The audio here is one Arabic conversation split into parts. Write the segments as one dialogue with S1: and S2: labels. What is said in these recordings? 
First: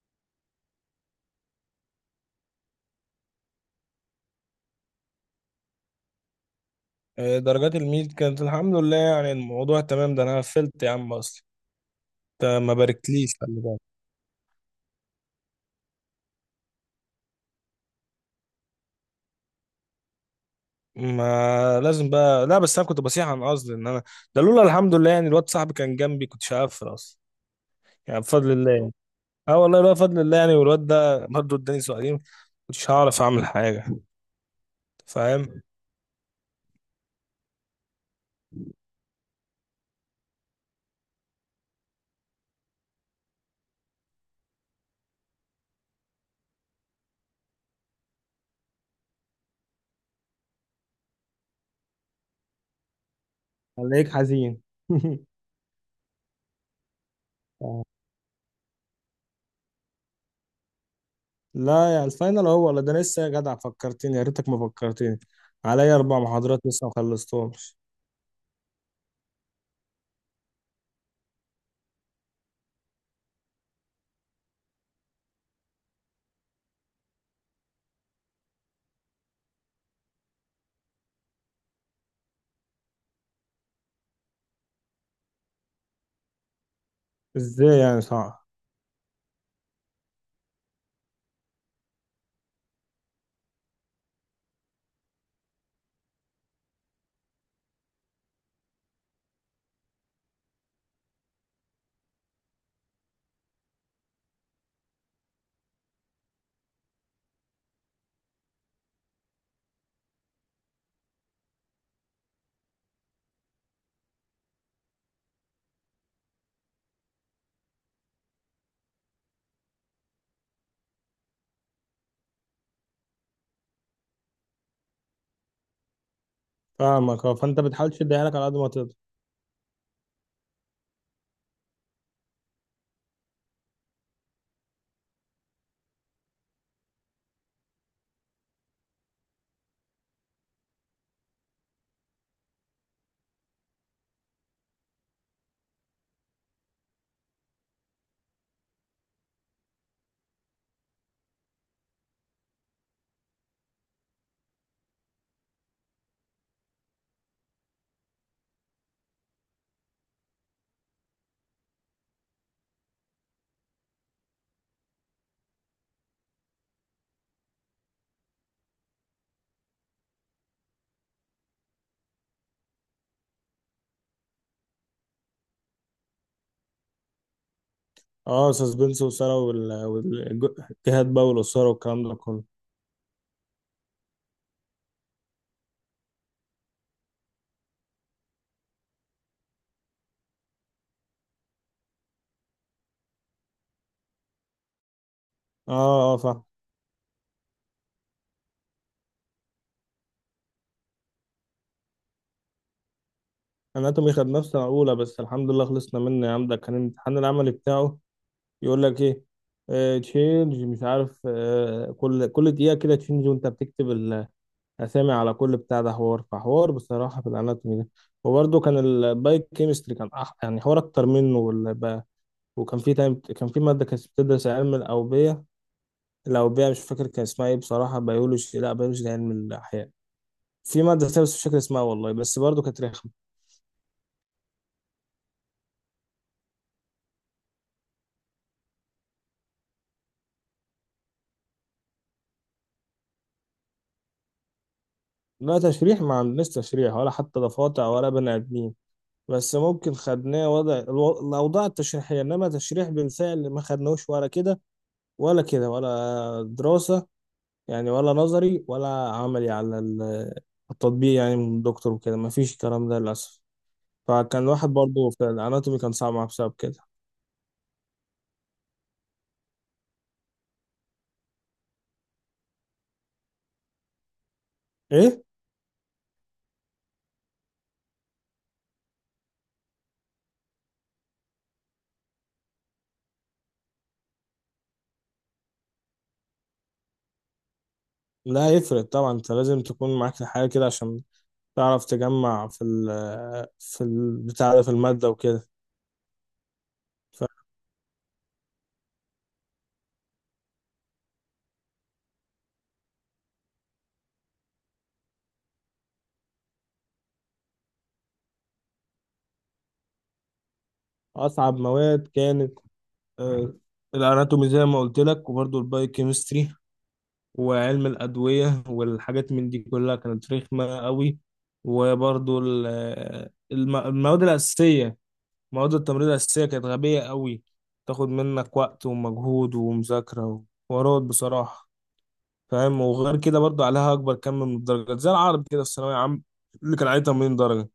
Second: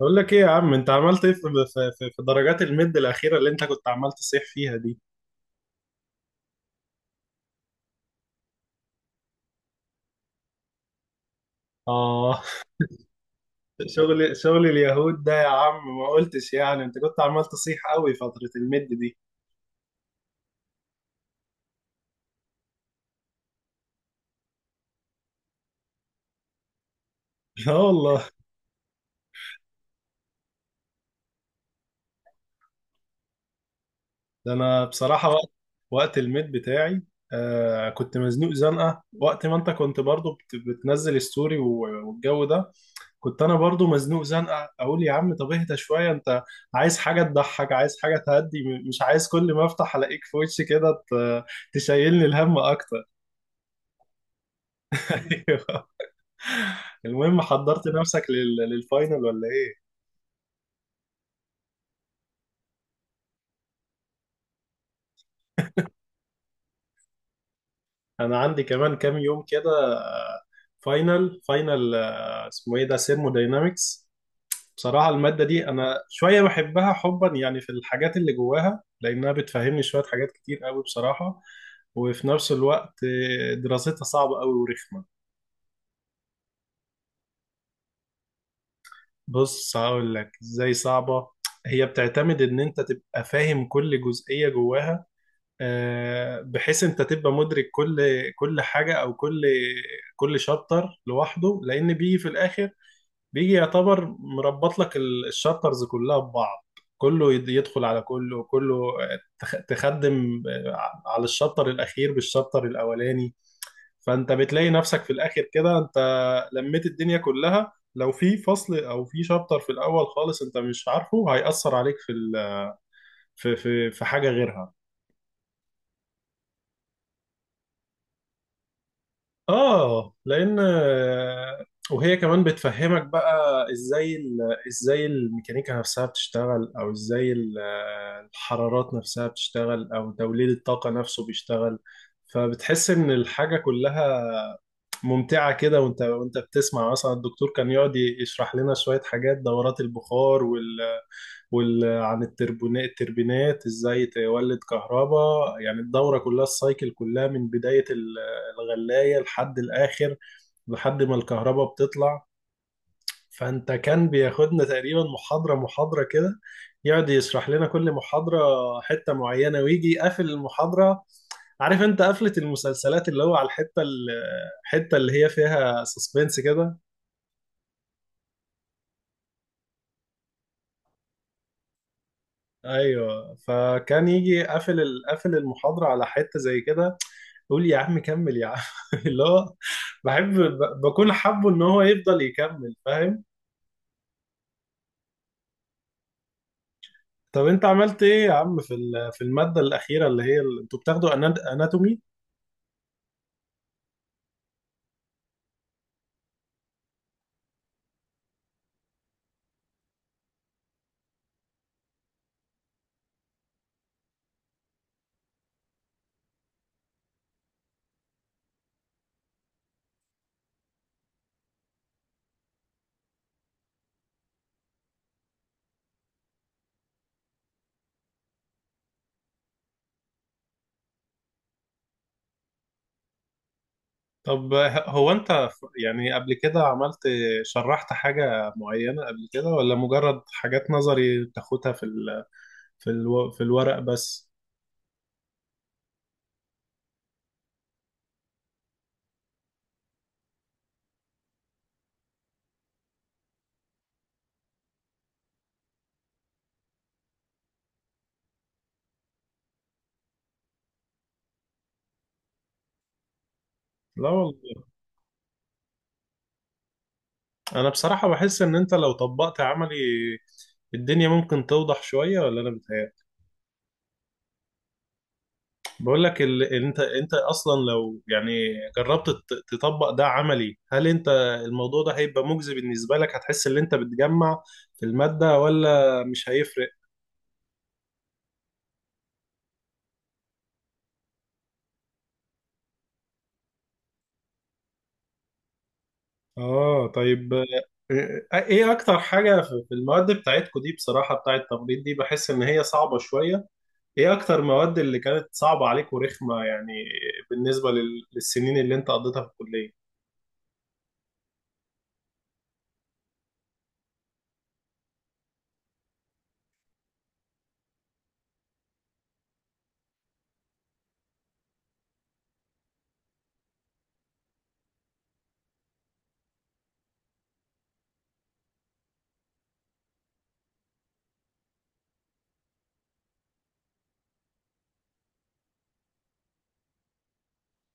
S1: بقول لك ايه يا عم، انت عملت ايه في في درجات المد الاخيره اللي انت كنت عمال تصيح فيها دي؟
S2: آه، درجات الميد كانت الحمد لله، يعني الموضوع تمام. ده انا قفلت يا عم اصلا.
S1: اه،
S2: انت ما باركتليش، خلي بالك.
S1: شغل اليهود ده يا عم، ما قلتش يعني، انت كنت عمال تصيح قوي فتره المد دي.
S2: ما لازم بقى. لا بس انا كنت بصيح عن قصدي ان انا ده لولا الحمد لله يعني الواد صاحبي كان جنبي كنت هقفل اصلا.
S1: لا
S2: يعني
S1: والله،
S2: بفضل الله يعني. اه والله لولا فضل الله يعني. والواد ده برضه اداني سؤالين كنتش هعرف اعمل حاجه.
S1: ده انا بصراحه وقت
S2: فاهم.
S1: وقت المد بتاعي كنت مزنوق زنقه وقت ما انت كنت برضو بتنزل ستوري والجو ده، كنت انا برضو مزنوق زنقه اقول يا عم طب اهدى شويه انت، عايز حاجه تضحك، عايز حاجه تهدي، مش عايز كل ما افتح الاقيك في وشي كده تشيلني الهم اكتر.
S2: خليك حزين.
S1: أيوه. المهم،
S2: آه.
S1: حضرت نفسك للفاينل ولا ايه؟
S2: لا يا الفاينل هو ولا، ده لسه يا جدع. فكرتني يا ريتك ما فكرتني. عليا اربع محاضرات لسه ما خلصتهمش.
S1: انا عندي كمان كام يوم كده. آه، فاينل فاينل، اسمه ايه ده، سيرموداينامكس. بصراحة المادة دي أنا شوية بحبها حبا، يعني في الحاجات اللي جواها، لأنها بتفهمني شوية حاجات كتير قوي بصراحة، وفي نفس الوقت دراستها صعبة قوي ورخمة.
S2: ازاي يعني صعب؟
S1: بص هقول لك إزاي صعبة. هي بتعتمد إن أنت تبقى فاهم كل جزئية جواها، بحيث أنت تبقى مدرك كل حاجة، أو كل شابتر لوحده، لأن بيجي في الآخر، بيجي يعتبر مربط لك الشابترز كلها ببعض، كله يدخل على كله، كله تخدم على الشابتر الأخير بالشابتر الأولاني. فأنت بتلاقي نفسك في الآخر كده أنت لميت الدنيا كلها، لو في فصل أو في شابتر في الأول خالص أنت مش عارفه هيأثر عليك في في حاجة غيرها.
S2: فاهمك، اه. فانت بتحاول تشدها لك على قد ما تقدر.
S1: اه لان وهي كمان بتفهمك بقى ازاي الميكانيكا نفسها بتشتغل، او ازاي الحرارات نفسها بتشتغل، او توليد الطاقة نفسه بيشتغل. فبتحس ان الحاجة كلها ممتعة كده، وانت بتسمع مثلا الدكتور كان يقعد يشرح لنا شوية حاجات دورات البخار عن التربونات، التربينات، ازاي تولد كهرباء. يعني الدورة كلها، السايكل كلها، من بداية الغلاية لحد الآخر، لحد ما الكهرباء بتطلع. فانت كان بياخدنا تقريبا محاضرة محاضرة كده، يقعد يشرح لنا كل محاضرة حتة معينة، ويجي يقفل المحاضرة. عارف انت قفلة المسلسلات، اللي هو على الحتة اللي هي فيها سسبنس كده.
S2: اه سسبنس وإثارة والجهاد بقى والإثارة والكلام ده كله.
S1: ايوه، فكان يجي قافل المحاضرة على حتة زي كده، يقول يا عم كمل يا عم. اللي هو بحب بكون حابه ان هو يفضل يكمل، فاهم.
S2: اه اه فاهم.
S1: طب انت عملت ايه يا عم في في المادة الأخيرة اللي هي انتوا بتاخدوا، اناتومي؟
S2: اناتومي خد نفسنا اولى، بس الحمد لله خلصنا منه يا عم. ده كان الامتحان العملي بتاعه يقول لك ايه، تشينج مش عارف كل دقيقة كده تشينج وانت بتكتب الأسامي على كل بتاع ده. حوار فحوار بصراحة في الاناتومي ده. وبرده كان البايو كيمستري كان يعني حوار اكتر منه وكان في تايم كان في مادة كانت بتدرس علم الأوبية لو بيها، مش فاكر كان اسمها ايه بصراحة. بيولوجي، لا بيولوجي ده علم الأحياء. في مادة تانية بس مش فاكر اسمها والله، بس برضه كانت رخمة.
S1: طب هو انت يعني قبل كده عملت، شرحت حاجة معينة قبل كده، ولا مجرد حاجات نظري بتاخدها في ال في الورق بس؟
S2: لا تشريح ما عندناش، تشريح ولا حتى ضفادع ولا بني آدمين. بس ممكن خدناه وضع الأوضاع التشريحية، إنما تشريح بالفعل ما خدناهوش ولا كده ولا كده ولا دراسة. يعني ولا نظري ولا عملي على التطبيق يعني من الدكتور وكده. ما فيش الكلام ده للأسف.
S1: لا
S2: فكان
S1: والله،
S2: واحد برضه في الأناتومي كان صعب معاه بسبب كده.
S1: انا بصراحة بحس ان انت لو طبقت عملي الدنيا ممكن توضح شوية، ولا انا بتهيألي؟
S2: إيه؟
S1: بقول لك انت، انت اصلا لو يعني جربت تطبق ده عملي، هل انت الموضوع ده هيبقى مجزي بالنسبة لك؟ هتحس ان انت بتجمع في المادة، ولا مش هيفرق؟
S2: لا يفرق طبعا. انت لازم تكون معاك حاجة كده عشان تعرف تجمع في البتاع ده في المادة وكده.
S1: اه طيب، ايه اكتر حاجة في في المواد بتاعتكو دي، بصراحة بتاعت التمريض دي، بحس ان هي صعبة شوية. ايه اكتر مواد اللي كانت صعبة عليك ورخمة يعني، بالنسبة للسنين اللي انت قضيتها في الكلية؟
S2: فأصعب مواد كانت آه، الأناتومي زي ما قلت لك، وبرضه البايوكيمستري وعلم الأدوية والحاجات من دي كلها كانت رخمة قوي. وبرضه المواد الأساسية، مواد التمريض الأساسية، كانت غبية قوي. تاخد منك وقت ومجهود ومذاكرة وحوارات بصراحة، فاهم. وغير كده برضو عليها اكبر كم من الدرجات، زي العربي كده في الثانويه عام اللي كان عليه 80 درجه.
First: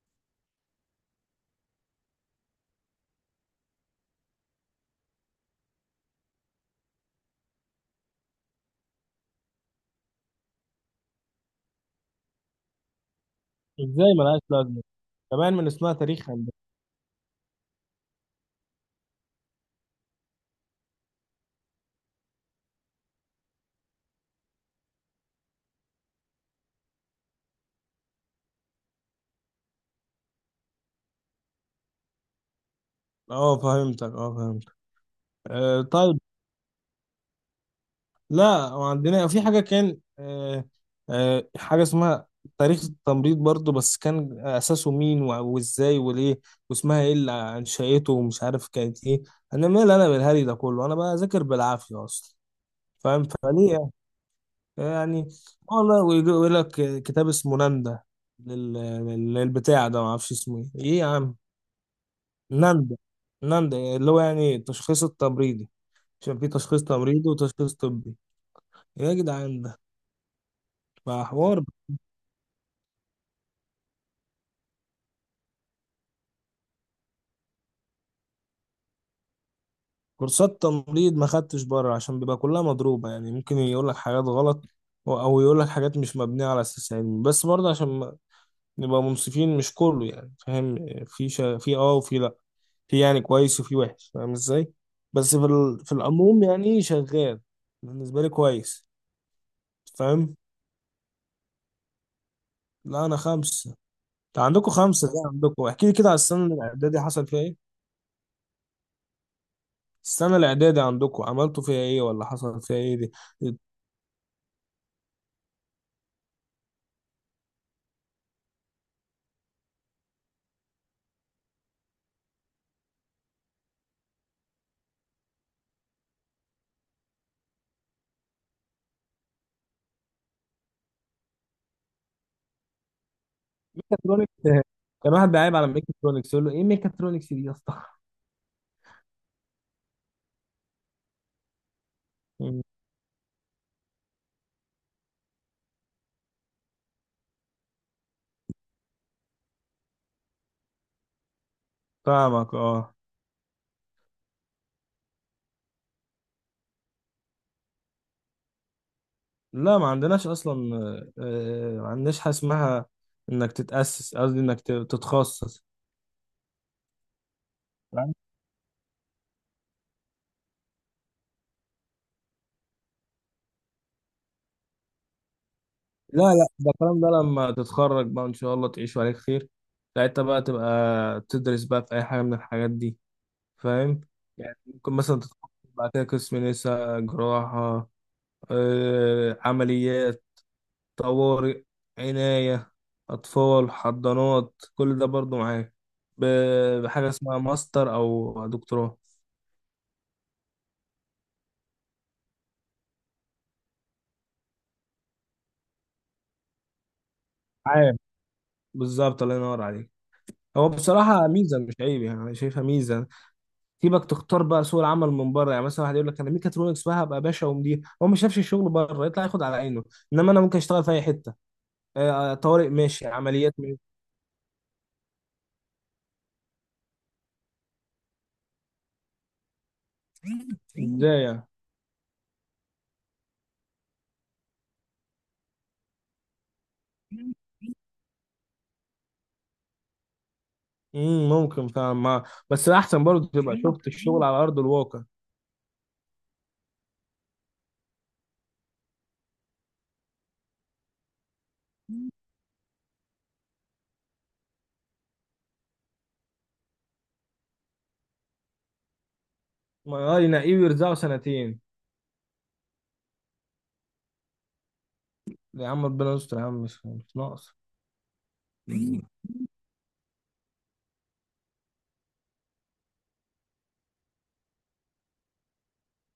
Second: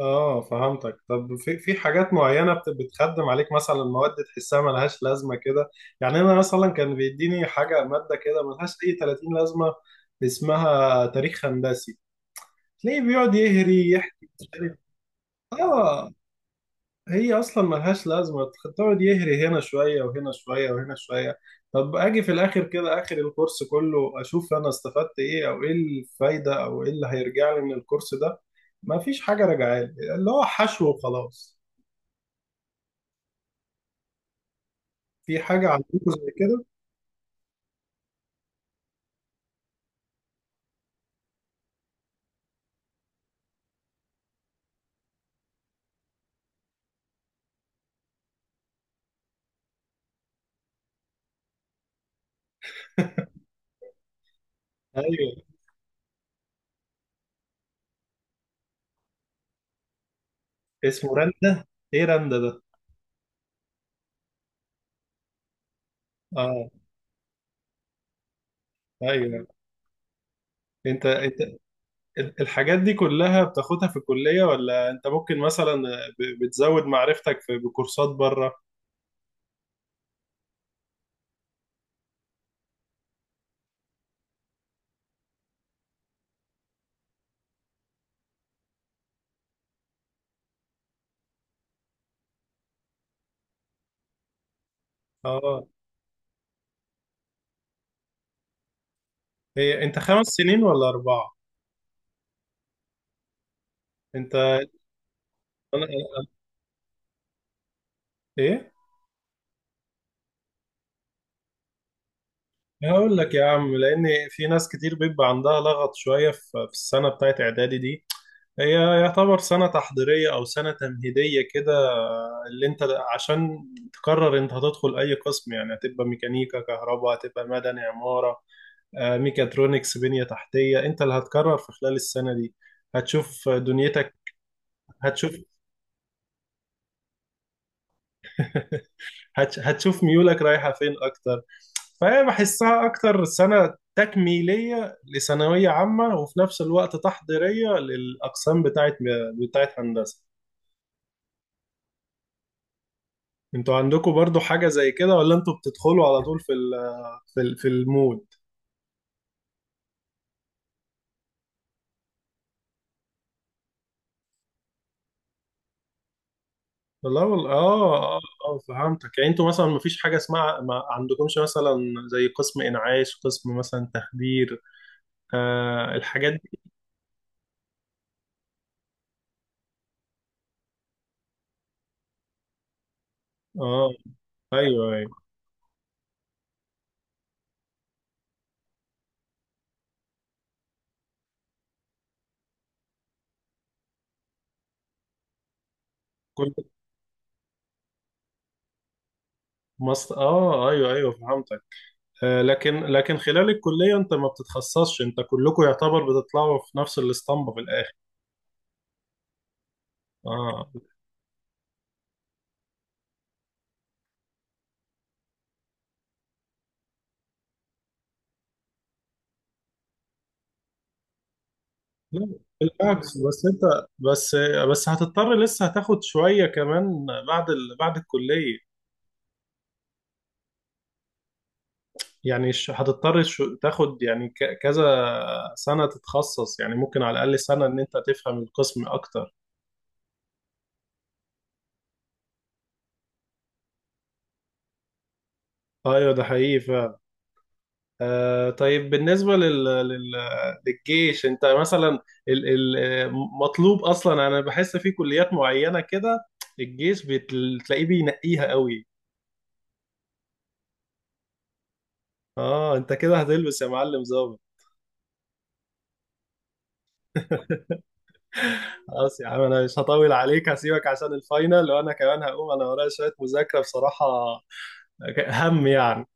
S1: اه فهمتك. طب في في حاجات معينة بتخدم عليك، مثلا مواد تحسها ملهاش لازمة كده؟ يعني أنا مثلا كان بيديني حاجة مادة كده ملهاش أي 30 لازمة، اسمها تاريخ هندسي، تلاقيه بيقعد يهري،
S2: ازاي
S1: يحكي
S2: ملهاش
S1: مش عارف.
S2: لازمه كمان من اسمها
S1: اه،
S2: تاريخ هندسه؟
S1: هي أصلا ملهاش لازمة، تقعد يهري هنا شوية وهنا شوية وهنا شوية. طب أجي في الآخر كده آخر الكورس كله أشوف أنا استفدت إيه، أو إيه الفايدة، أو إيه اللي هيرجع لي من الكورس ده؟ مفيش حاجة راجعالي، اللي هو حشو وخلاص.
S2: اه فهمتك، اه فهمت.
S1: في حاجة
S2: آه
S1: عندكم
S2: طيب.
S1: زي كده؟
S2: لا وعندنا في حاجه كان حاجه اسمها تاريخ التمريض برضو، بس كان اساسه مين وازاي وليه واسمها ايه اللي انشأته ومش عارف كانت ايه. انا مال انا بالهري ده كله؟ انا بذاكر بالعافيه اصلا، فاهم. فليه يعني؟
S1: ايوه،
S2: والله ويجي يقول لك كتاب اسمه ناندا لل... للبتاع ده ما اعرفش اسمه ايه ايه يا
S1: اسمه
S2: عم.
S1: رندا. ايه رندا ده؟
S2: ناندا، ناندا اللي هو يعني التشخيص التمريضي، عشان في
S1: اه،
S2: تشخيص تمريضي وتشخيص طبي. إيه يا
S1: ايوه.
S2: جدعان ده؟
S1: انت
S2: بقى
S1: انت
S2: حوار.
S1: الحاجات دي كلها بتاخدها في الكلية، ولا انت ممكن مثلا بتزود معرفتك في بكورسات بره؟
S2: كورسات تمريض ما خدتش بره عشان بيبقى كلها مضروبة، يعني ممكن يقول لك حاجات غلط او يقول لك حاجات مش مبنية على اساس علمي. بس برضه عشان نبقى منصفين مش كله، يعني فاهم، في اه وفي لا، في يعني كويس وفي وحش، فاهم ازاي. بس
S1: اه.
S2: في العموم يعني شغال، بالنسبة لي كويس.
S1: هي انت خمس
S2: فاهم.
S1: سنين ولا اربعة؟
S2: لا انا خمسة.
S1: انت.
S2: انت عندكم خمسة ده؟ عندكم
S1: انا،
S2: احكي لي كده على السنة الاعدادي حصل فيها ايه.
S1: ايه،
S2: السنة الاعدادي عندكم عملتوا فيها ايه ولا حصل فيها ايه دي؟
S1: هقول لك يا عم، لان في ناس كتير بيبقى عندها لغط شوية في في السنة بتاعت اعدادي دي. هي يعتبر سنة تحضيرية أو سنة تمهيدية كده، اللي أنت عشان تقرر أنت هتدخل أي قسم، يعني هتبقى ميكانيكا، كهرباء، هتبقى مدني، عمارة، ميكاترونكس، بنية تحتية، أنت اللي هتقرر في خلال السنة دي. هتشوف دنيتك،
S2: ميكاترونكس! كان واحد
S1: هتشوف.
S2: بيعيب على ميكاترونكس يقول له ايه ميكاترونكس دي يا اسطى.
S1: هتشوف ميولك رايحة فين أكتر. فهي
S2: مم.
S1: بحسها أكتر سنة تكميلية لثانوية عامة، وفي نفس الوقت تحضيرية للأقسام بتاعت هندسة.
S2: فاهمك، اه.
S1: انتوا عندكم برضو حاجة زي كده، ولا انتوا بتدخلوا على طول في ال في المود؟
S2: لا ما عندناش اصلا. ما عندناش حاجه اسمها انك تتاسس، قصدي انك تتخصص.
S1: والله والله
S2: لا،
S1: اه اه اه فهمتك. يعني انتوا مثلا مفيش حاجة اسمها، ما عندكمش مثلا زي قسم انعاش، قسم مثلا تخدير، آه الحاجات
S2: لا
S1: دي؟
S2: ده الكلام ده لما تتخرج بقى ان شاء الله تعيش عليك خير. ساعتها بقى تبقى تدرس بقى في اي حاجه من الحاجات دي،
S1: اه
S2: فاهم. يعني
S1: ايوه
S2: ممكن
S1: ايوه.
S2: مثلا تتخصص بعد كده قسم نساء، جراحه، عمليات، طوارئ، عنايه، اطفال، حضانات، كل ده برضو معاك
S1: كل
S2: بحاجه اسمها ماستر او دكتوراه.
S1: مصر اه ايوه ايوه فهمتك. آه، لكن خلال الكلية انت ما بتتخصصش، انت كلكم يعتبر بتطلعوا في نفس الاسطمبة في الاخر.
S2: بالظبط، الله ينور عليك.
S1: اه.
S2: هو بصراحة ميزة مش عيب، يعني أنا شايفها ميزة. سيبك تختار بقى، سوق العمل من بره يعني، مثلا واحد يقول لك أنا ميكاترونكس بقى هبقى باشا ومدير، هو ما شافش الشغل بره يطلع ياخد على عينه. إنما أنا ممكن أشتغل في أي حتة،
S1: لا
S2: طوارئ ماشي،
S1: بالعكس، بس
S2: عمليات
S1: انت،
S2: ماشي.
S1: بس بس هتضطر لسه هتاخد شوية كمان بعد بعد الكلية.
S2: إزاي يعني؟
S1: يعني هتضطر شو تاخد يعني ك كذا سنة تتخصص، يعني ممكن على الأقل سنة إن أنت تفهم القسم أكتر.
S2: ممكن فعلا ما، بس أحسن برضه تبقى شفت الشغل على أرض الواقع.
S1: أيوه، ده حقيقي فعلا. طيب، بالنسبة للجيش، أنت مثلا ال... ال... مطلوب أصلا؟ أنا بحس في كليات معينة كده الجيش بتلاقيه بينقيها قوي.
S2: ما ينقيه ويرزقه سنتين.
S1: اه، انت كده هتلبس يا معلم ظابط.
S2: يا عم ربنا يستر يا عم، مش ناقص.
S1: خلاص يا عم، انا مش هطول عليك، هسيبك عشان الفاينل، وانا كمان هقوم، انا ورايا شوية مذاكرة بصراحة، هم يعني.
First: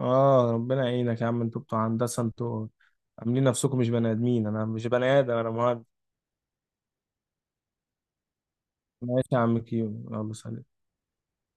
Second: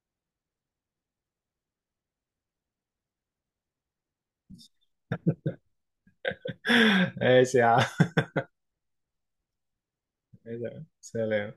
S2: آه ربنا يعينك يا عم. أنتوا بتوع هندسة أنتوا عاملين نفسكم مش بني آدمين. أنا مش بني آدم، أنا مهندس.
S1: ماشي يا عم.
S2: ماشي يا عم كيو. يلا سلام.
S1: سلام.